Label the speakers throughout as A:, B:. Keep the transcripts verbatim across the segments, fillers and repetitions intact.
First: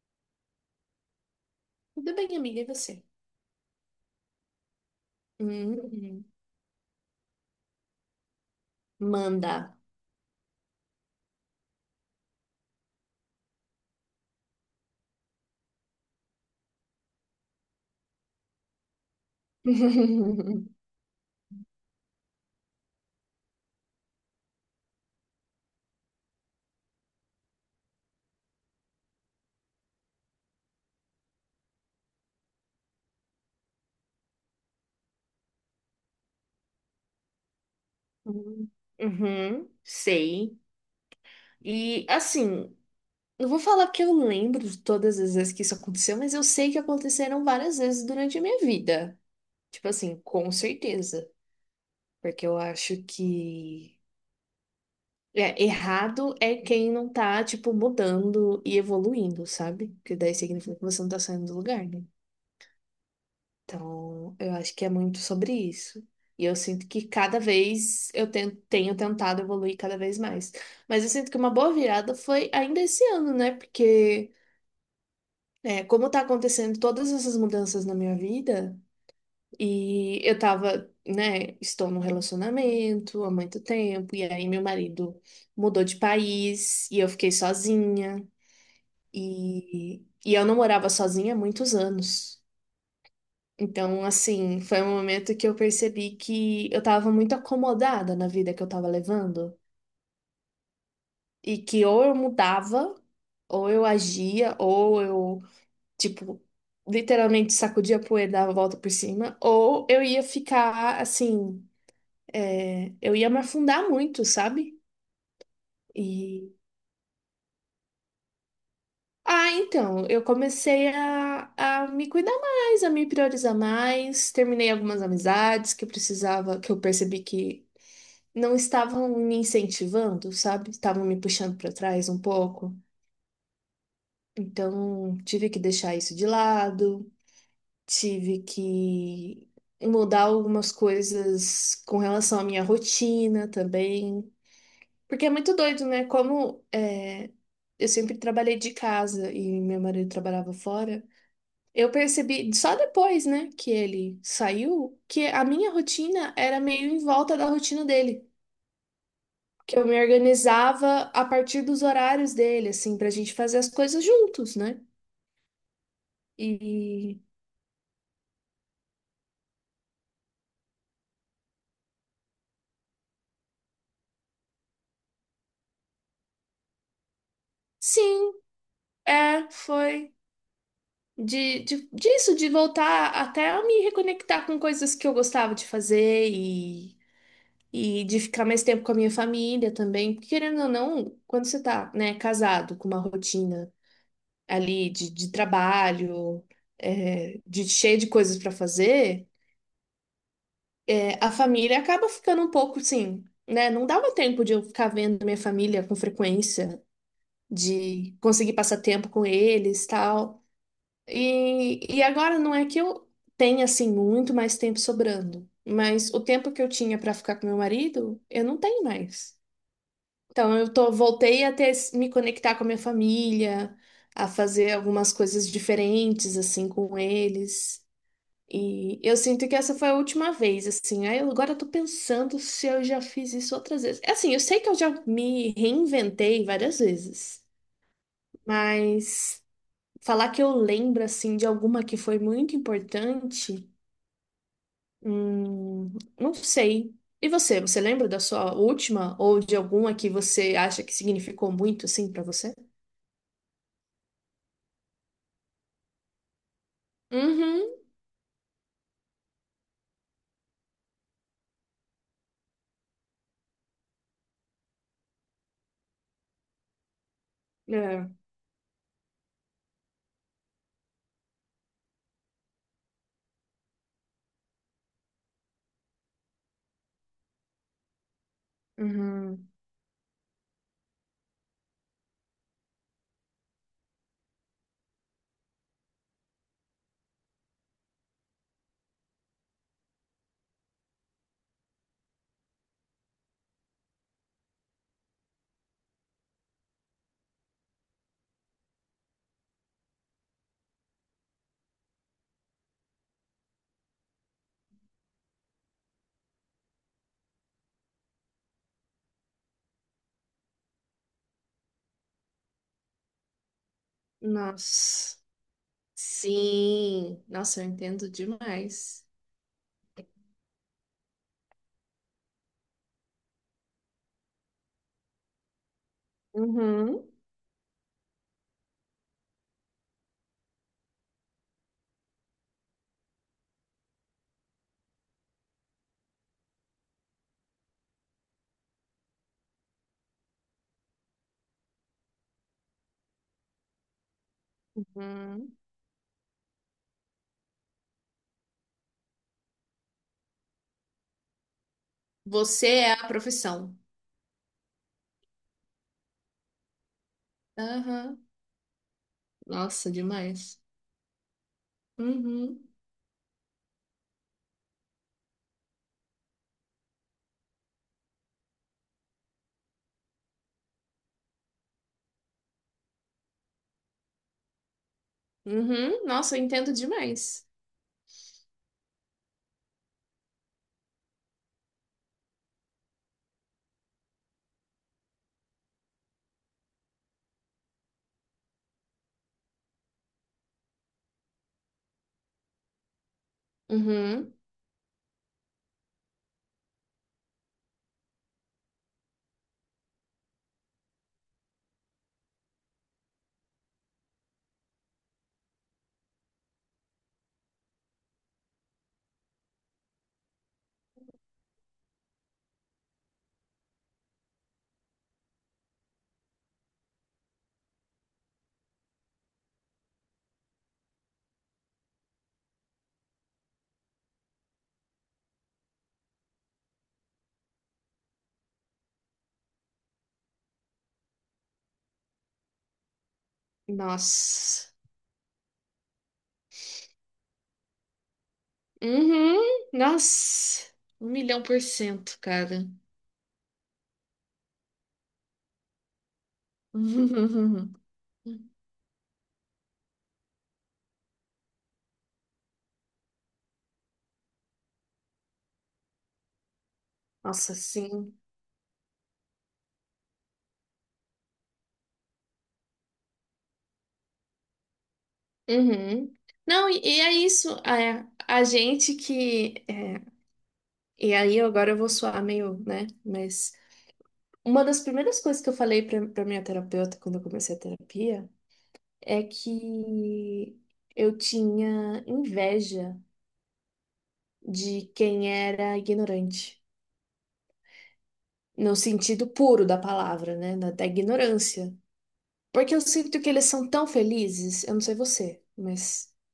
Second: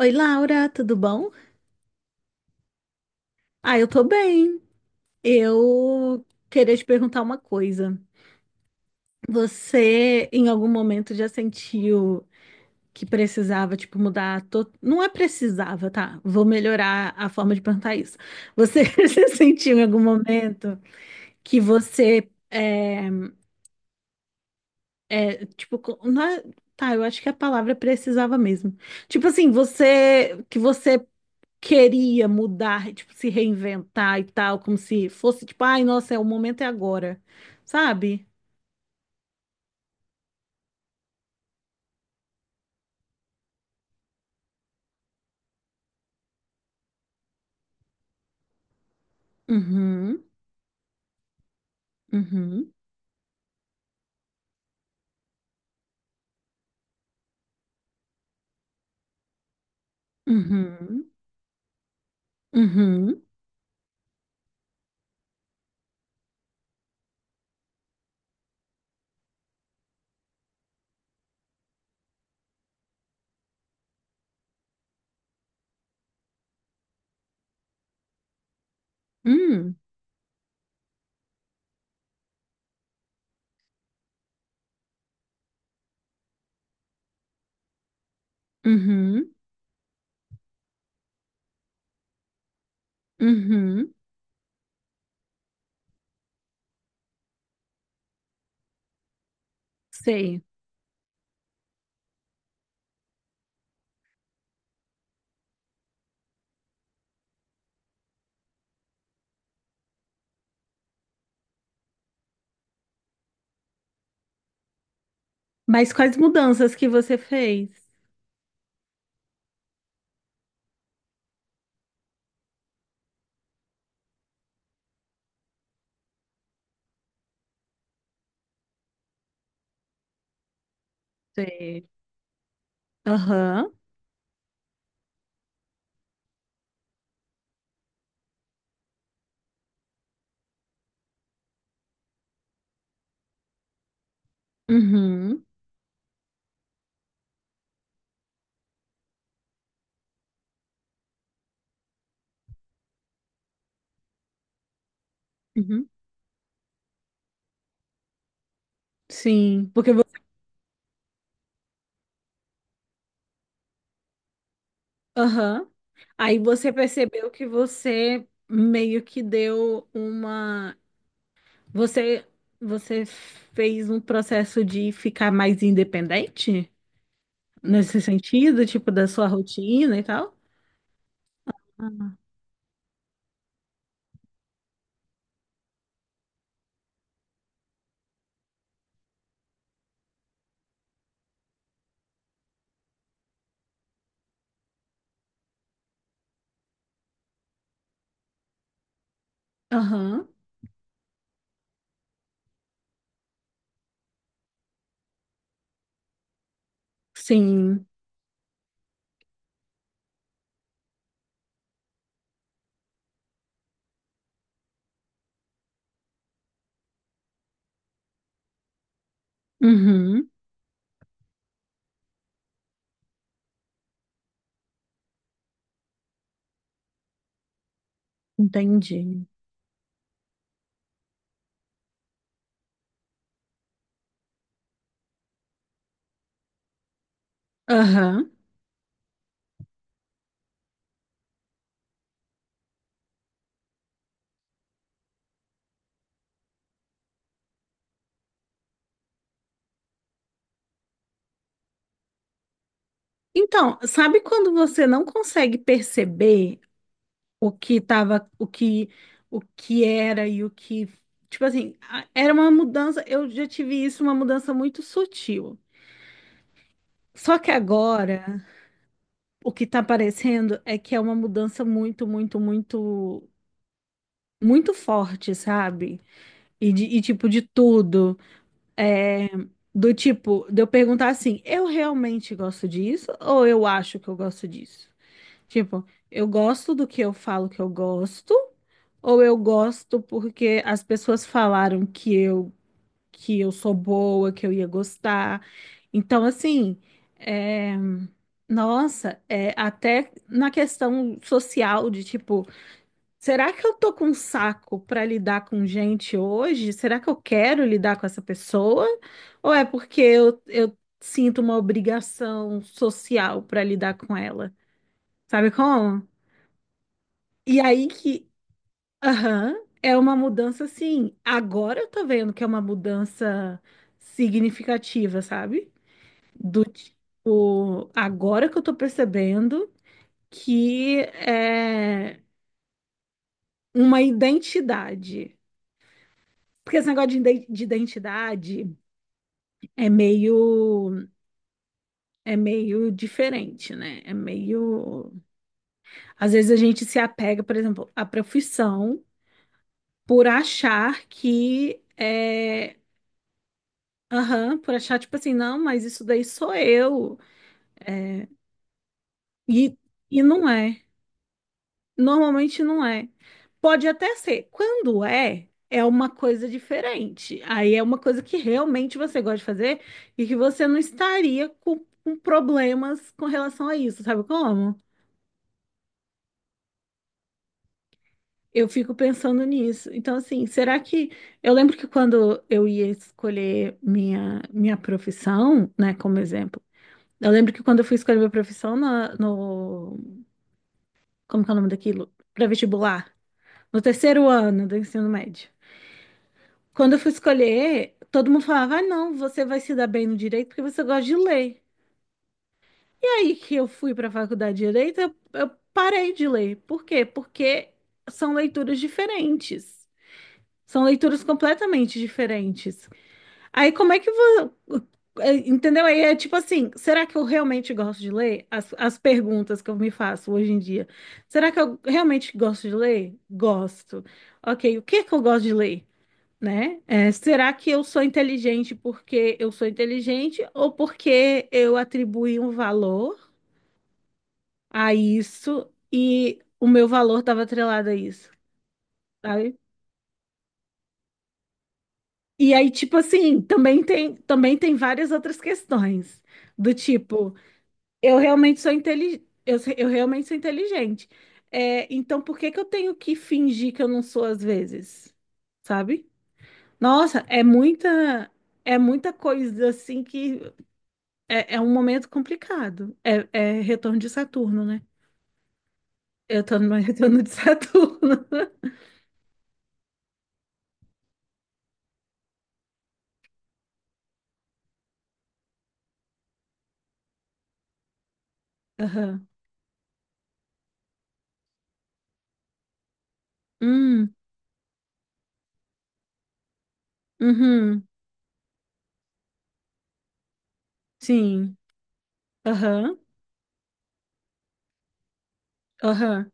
A: Oi, Laura, tudo bom?
B: Tudo bem, amiga, e você?
A: Ah, eu tô bem. Eu
B: Hum,
A: queria te perguntar uma coisa.
B: manda.
A: Você, em algum momento, já sentiu que precisava, tipo, mudar? to- Não é precisava, tá? Vou melhorar a forma de perguntar isso. Você se sentiu em algum momento que você, é, é, tipo, co- não é- tá, eu acho que a palavra é precisava mesmo. Tipo assim, você, que você queria mudar, tipo, se reinventar e tal, como se fosse, tipo, ai, nossa, é o momento é agora, sabe?
B: Uhum, uhum, sei. E assim, não vou falar que eu lembro de todas as vezes que isso aconteceu, mas eu sei que aconteceram várias vezes durante a minha vida. Tipo assim,
A: Uhum,
B: com certeza. Porque eu
A: uhum,
B: acho que é, errado é quem não tá, tipo, mudando e evoluindo, sabe? Porque daí significa que você não
A: uhum,
B: tá saindo do lugar, né?
A: uhum,
B: Então, eu acho que é muito sobre isso. E eu sinto que cada vez eu ten- tenho tentado evoluir cada vez mais. Mas eu sinto que uma boa virada foi ainda esse ano, né? Porque, é, como tá acontecendo todas essas mudanças na minha vida,
A: uhum,
B: e eu tava, né, estou num relacionamento há muito tempo, e aí meu marido mudou de país, e eu fiquei sozinha,
A: uhum,
B: e, e eu não morava sozinha há muitos anos.
A: uhum,
B: Então, assim, foi um momento que eu percebi que eu tava muito acomodada na vida que eu tava levando
A: sei.
B: e que ou eu mudava, ou eu agia, ou eu, tipo, literalmente sacudia a poeira, dava a volta por cima, ou eu ia ficar, assim, é, eu ia me afundar muito, sabe?
A: Mas quais
B: E.
A: mudanças que você fez?
B: Ah, então, eu comecei a, a me cuidar mais, a me priorizar mais, terminei algumas amizades que eu precisava, que eu percebi que não estavam me incentivando, sabe? Estavam me puxando para
A: Sei.
B: trás um pouco.
A: Aham,
B: Então, tive que deixar isso de lado, tive que mudar algumas coisas com relação à minha rotina também. Porque é
A: uhum,
B: muito doido, né? Como é, eu sempre trabalhei de casa e meu marido trabalhava fora. Eu percebi só depois, né, que ele saiu, que a minha
A: uhum,
B: rotina era meio em volta da rotina dele.
A: sim,
B: Que eu
A: porque
B: me
A: você,
B: organizava a partir dos horários dele, assim, pra gente fazer as coisas juntos, né?
A: aham. Aí você
B: E
A: percebeu que você meio que deu uma. Você, você fez um processo de ficar mais independente nesse
B: sim,
A: sentido, tipo, da sua
B: é,
A: rotina e
B: foi
A: tal?
B: de, de, disso, de voltar até a me reconectar com coisas que eu gostava de fazer e, e de ficar mais tempo com a minha família também. Porque, querendo ou não, quando você tá, né, casado com uma rotina ali de, de trabalho, é, de cheio de coisas pra fazer.
A: Aham,
B: A família acaba ficando um pouco assim, né? Não dava tempo de eu ficar vendo minha família com frequência,
A: sim.
B: de conseguir passar tempo com eles, tal. E, e agora não é que eu tenha assim muito mais tempo sobrando, mas o tempo que eu tinha para ficar com meu marido, eu não tenho mais.
A: Uhum,
B: Então eu tô, voltei a ter, me conectar com a minha família, a fazer algumas coisas diferentes assim com eles. E eu
A: entendi.
B: sinto que essa foi a última vez, assim. Aí eu agora tô pensando se eu já fiz isso outras vezes. É. Assim, eu sei que eu já me reinventei várias vezes,
A: Aham.
B: mas falar que eu lembro, assim, de alguma que foi muito importante, hum, não sei. E você, você lembra da sua última ou de alguma que você acha que significou muito, assim, pra você?
A: Então, sabe quando você não consegue perceber o
B: Uhum.
A: que tava, o que, o que era e o que, tipo assim, a- era uma mudança, eu já tive isso, uma mudança muito sutil. Só que
B: É.
A: agora o que tá parecendo é que é uma mudança muito, muito, muito, muito forte, sabe? E, de, e tipo, de tudo. É,
B: Uhum.
A: do tipo, de eu perguntar assim, eu realmente gosto disso ou eu acho que eu gosto disso? Tipo, eu gosto do que eu falo que eu gosto ou eu gosto porque as pessoas falaram que eu que eu sou boa, que eu ia gostar. Então, assim, é, nossa, é, até na questão social de tipo, será que eu tô com um saco para lidar com gente hoje? Será que eu quero lidar com essa pessoa? Ou é porque eu, eu sinto uma obrigação social para lidar com ela?
B: Nossa.
A: Sabe como?
B: Sim.
A: E
B: Nossa, eu
A: aí
B: entendo
A: que.
B: demais.
A: Aham, é uma mudança, sim. Agora eu tô vendo que é uma mudança significativa, sabe? Do
B: Uhum.
A: tipo, agora que eu tô percebendo que é uma identidade. Porque esse negócio de iden- de identidade é meio, é meio diferente, né? É meio.
B: Hum.
A: Às vezes a gente se apega, por exemplo, à profissão por achar que.
B: Você
A: É
B: é a profissão.
A: aham, por achar, tipo assim, não, mas isso daí sou eu.
B: Aham.
A: E,
B: Nossa,
A: e não
B: demais.
A: é. Normalmente
B: Uhum.
A: não é. Pode até ser. Quando é, é uma coisa diferente. Aí é uma coisa que realmente você gosta de fazer e que você não estaria com, com problemas com relação a isso, sabe como?
B: Uhum. Nossa, eu entendo demais.
A: Eu fico pensando nisso. Então, assim, será que. Eu lembro que quando eu ia escolher minha, minha profissão, né, como exemplo. Eu lembro que quando eu fui escolher minha profissão na- no, como que é o nome daquilo? Para vestibular, no terceiro
B: Uhum.
A: ano do ensino médio. Quando eu fui escolher, todo mundo falava: ah, não, você vai se dar bem no direito porque você gosta de ler. E aí que eu fui para a faculdade de direito, eu, eu parei de ler. Por quê? Porque são leituras diferentes. São leituras completamente diferentes. Aí como é que você. Entendeu? Aí é tipo assim, será que eu realmente gosto de ler? As, as perguntas que eu me faço hoje em dia. Será que eu realmente gosto de ler? Gosto. Ok, o que é que eu gosto de ler? Né? É, será que eu sou inteligente porque eu sou inteligente ou porque eu atribuí um valor
B: Nossa.
A: a isso e o meu valor estava atrelado a isso, sabe?
B: Uhum. Nossa. Um milhão por cento,
A: E
B: cara.
A: aí, tipo assim, também tem, também tem várias outras questões, do tipo.
B: Uhum.
A: Eu realmente sou inteligente. Eu, se- eu realmente sou inteligente. É, então, por que que eu tenho que fingir que eu não sou às vezes? Sabe? Nossa, é
B: Nossa, sim.
A: muita, é muita coisa assim que é, é um momento complicado. É, é retorno de Saturno, né?
B: Uhum.
A: Eu tô no
B: Não, e,
A: meu
B: e é
A: retorno de
B: isso. É,
A: Saturno.
B: a gente que. É, e aí, agora eu vou soar meio, né? Mas uma das primeiras coisas que eu falei pra, pra minha terapeuta quando eu comecei a terapia. É
A: Aham.
B: que eu tinha inveja
A: Hum,
B: de quem era ignorante,
A: uhum,
B: no sentido puro da palavra, né? Da, da
A: sim.
B: ignorância. Porque eu
A: Aham,
B: sinto que eles são tão felizes, eu não sei você, mas.
A: aham.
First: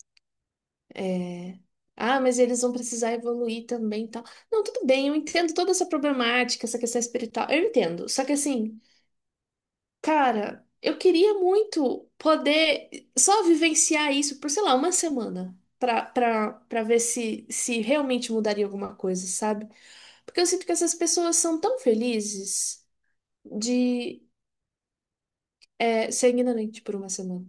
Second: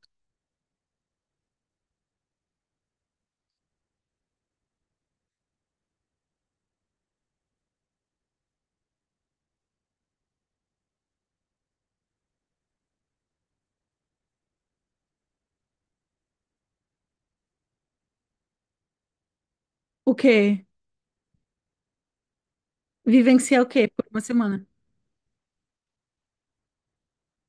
B: é, Ah, mas eles vão precisar evoluir também e tal. Não, tudo bem, eu entendo toda essa problemática, essa questão espiritual. Eu entendo. Só que assim, cara, eu queria muito poder só vivenciar isso por, sei lá, uma semana. Pra, pra, pra ver se, se realmente mudaria alguma coisa, sabe?
A: O
B: Porque eu
A: quê?
B: sinto que essas pessoas são tão felizes
A: Vivenciar o quê? Por uma
B: de
A: semana.
B: é, ser ignorante por uma semana.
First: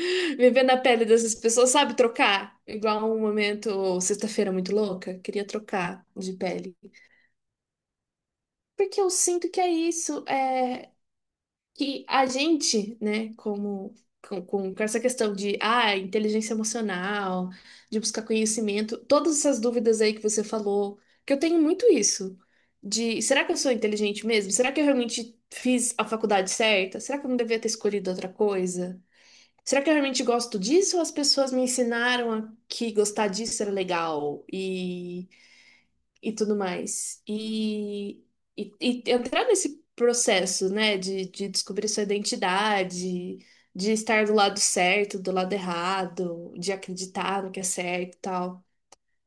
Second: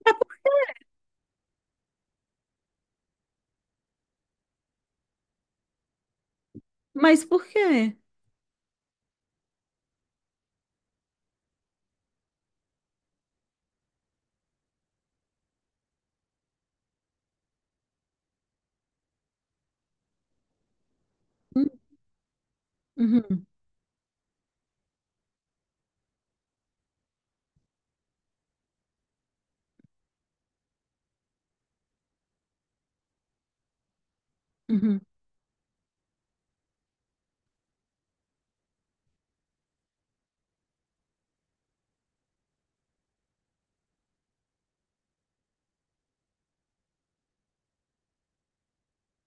B: Viver na pele dessas pessoas, sabe? Trocar. Igual um momento, sexta-feira muito louca, queria trocar de pele.
A: Mas por quê?
B: Porque eu sinto que é isso. É que a gente, né, como com, com essa questão de ah, inteligência emocional, de buscar conhecimento, todas essas dúvidas aí que você falou, que eu tenho
A: Hum,
B: muito isso, de
A: Uhum,
B: será que eu sou inteligente mesmo? Será que eu realmente fiz a faculdade certa? Será que eu não devia ter escolhido outra coisa? Será que eu realmente gosto disso ou as pessoas me ensinaram a que gostar disso era legal?
A: uhum.
B: E tudo mais. E, e, e entrar nesse processo, né, de, de descobrir sua identidade, de estar do lado certo, do lado errado, de acreditar no que é certo e tal.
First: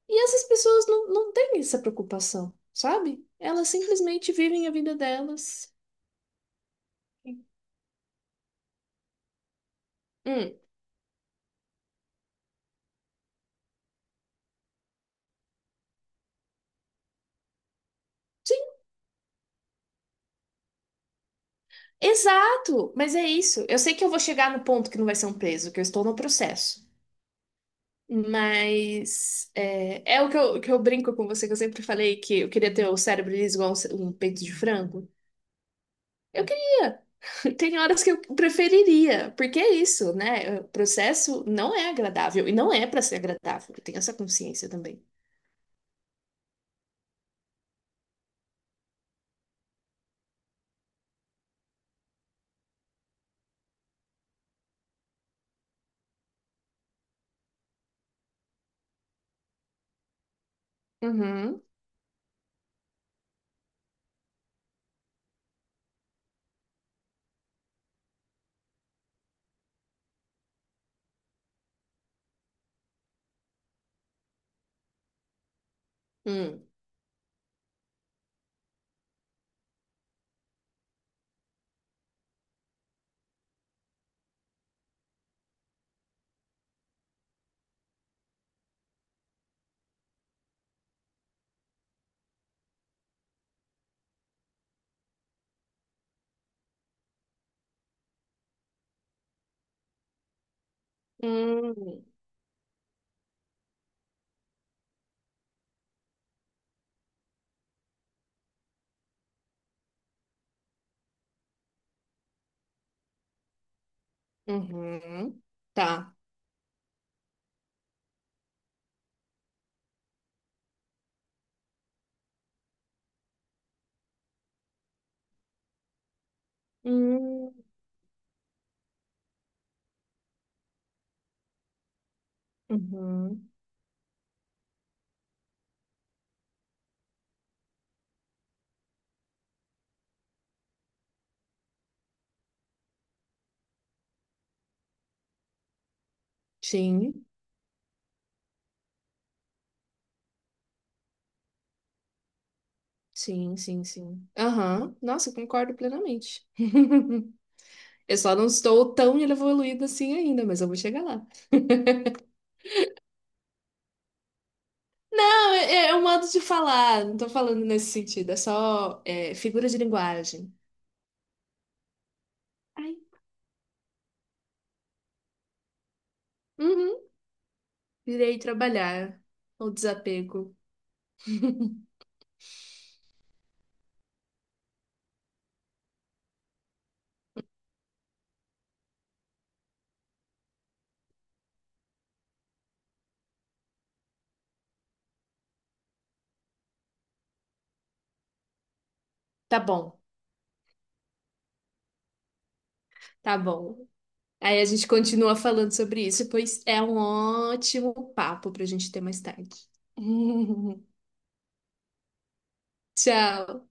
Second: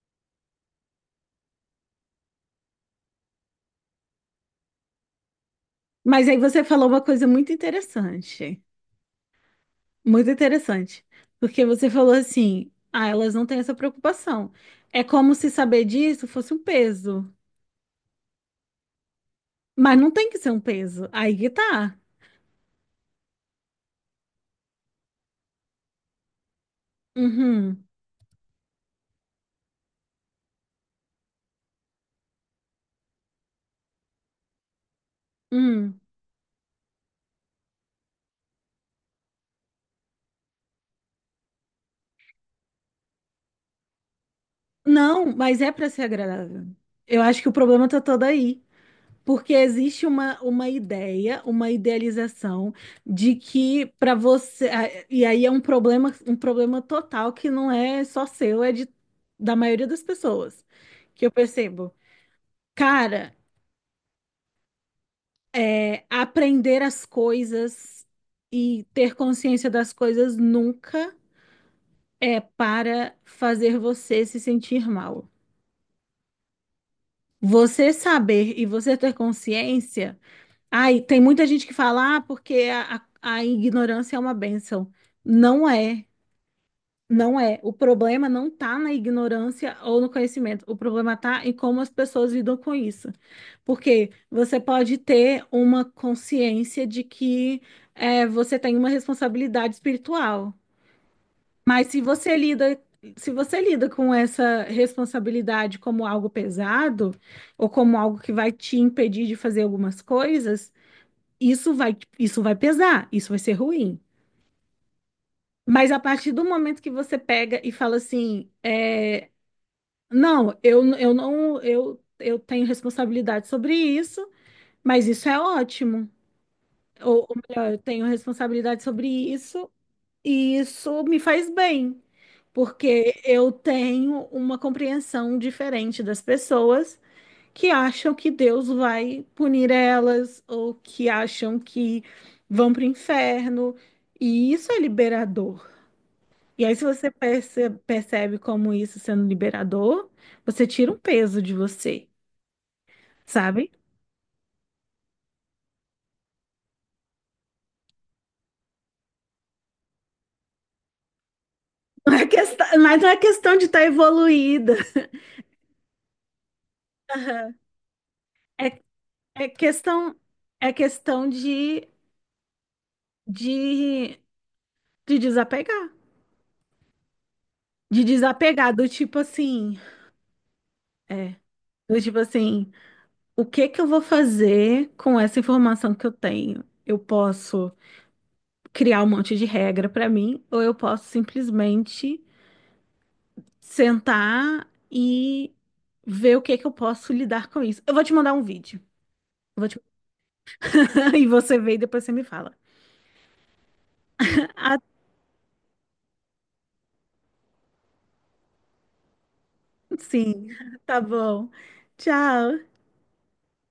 B: E essas pessoas não, não têm essa preocupação, sabe? Elas simplesmente vivem a vida delas.
A: Mas aí você falou uma coisa muito interessante, muito
B: Hum.
A: interessante, porque você falou assim, ah, elas não têm essa preocupação. É como se saber disso fosse um peso,
B: Sim,
A: mas não tem que ser um peso. Aí que tá.
B: exato, mas é isso. Eu sei que eu vou chegar no ponto que não vai ser um preso, que eu estou no processo.
A: Uhum,
B: Mas é, é o que eu, que eu brinco com você, que eu sempre falei que eu queria ter o cérebro liso igual um, ce- um peito de frango.
A: uhum.
B: Eu queria. Tem horas que eu preferiria, porque é isso, né? O processo não é agradável e não é para ser agradável. Eu tenho essa consciência também.
A: Não, mas é pra ser agradável. Eu acho que o problema tá todo aí. Porque existe uma, uma ideia, uma idealização de que para você. Ah, e aí é um problema, um problema total que não é só seu, é de, da maioria das pessoas. Que eu
B: Uhum.
A: percebo. Cara, é, aprender as coisas e ter consciência das coisas nunca é para fazer você se sentir mal.
B: Hum.
A: Você saber e você ter consciência. Ai, tem muita gente que fala, ah, porque a, a- a ignorância é uma bênção. Não é, não é. O problema não tá na ignorância ou no conhecimento. O problema tá em como as pessoas lidam com isso. Porque você pode ter uma consciência de que é, você tem uma responsabilidade espiritual. Mas se
B: Hum.
A: você lida, se você lida com essa responsabilidade como algo pesado, ou como algo que vai te impedir de fazer algumas coisas. Isso vai, isso vai pesar, isso vai ser ruim.
B: Uhum.
A: Mas a
B: Tá.
A: partir do momento que você pega e fala assim, é, não, eu, eu não, eu, eu tenho responsabilidade sobre isso, mas isso é ótimo. Ou, ou
B: Hum.
A: melhor, eu tenho responsabilidade sobre isso e isso me faz bem, porque
B: Uhum.
A: eu tenho uma compreensão diferente das pessoas que acham que Deus vai punir elas ou que acham que vão para o inferno. E isso é liberador. E aí, se você
B: Sim.
A: perce- percebe como isso sendo liberador, você tira um peso de você,
B: Sim,
A: sabe?
B: sim, sim. Aham. Nossa, eu concordo plenamente. Eu só não estou tão evoluída assim ainda, mas eu vou chegar lá.
A: Não é questão, mas não é questão de estar evoluída.
B: Não, é, é um modo de falar, não tô
A: Aham.
B: falando nesse sentido, é
A: É,
B: só é,
A: é
B: figura de
A: questão,
B: linguagem.
A: é questão de,
B: Ai.
A: de, de desapegar.
B: Uhum.
A: De
B: Irei
A: desapegar do tipo
B: trabalhar. O
A: assim.
B: desapego.
A: É, do tipo assim. O que que eu vou fazer com essa informação que eu tenho? Eu posso criar um monte de regra para mim, ou eu posso simplesmente sentar e ver o que que eu posso lidar com isso. Eu vou te mandar um vídeo.
B: Tá
A: Eu vou te-
B: bom,
A: e você vê e depois você me fala.
B: tá bom. Aí a
A: Ah,
B: gente continua falando sobre isso, pois é um ótimo papo pra gente ter mais tarde.
A: sim, tá bom. Tchau.
B: Tchau.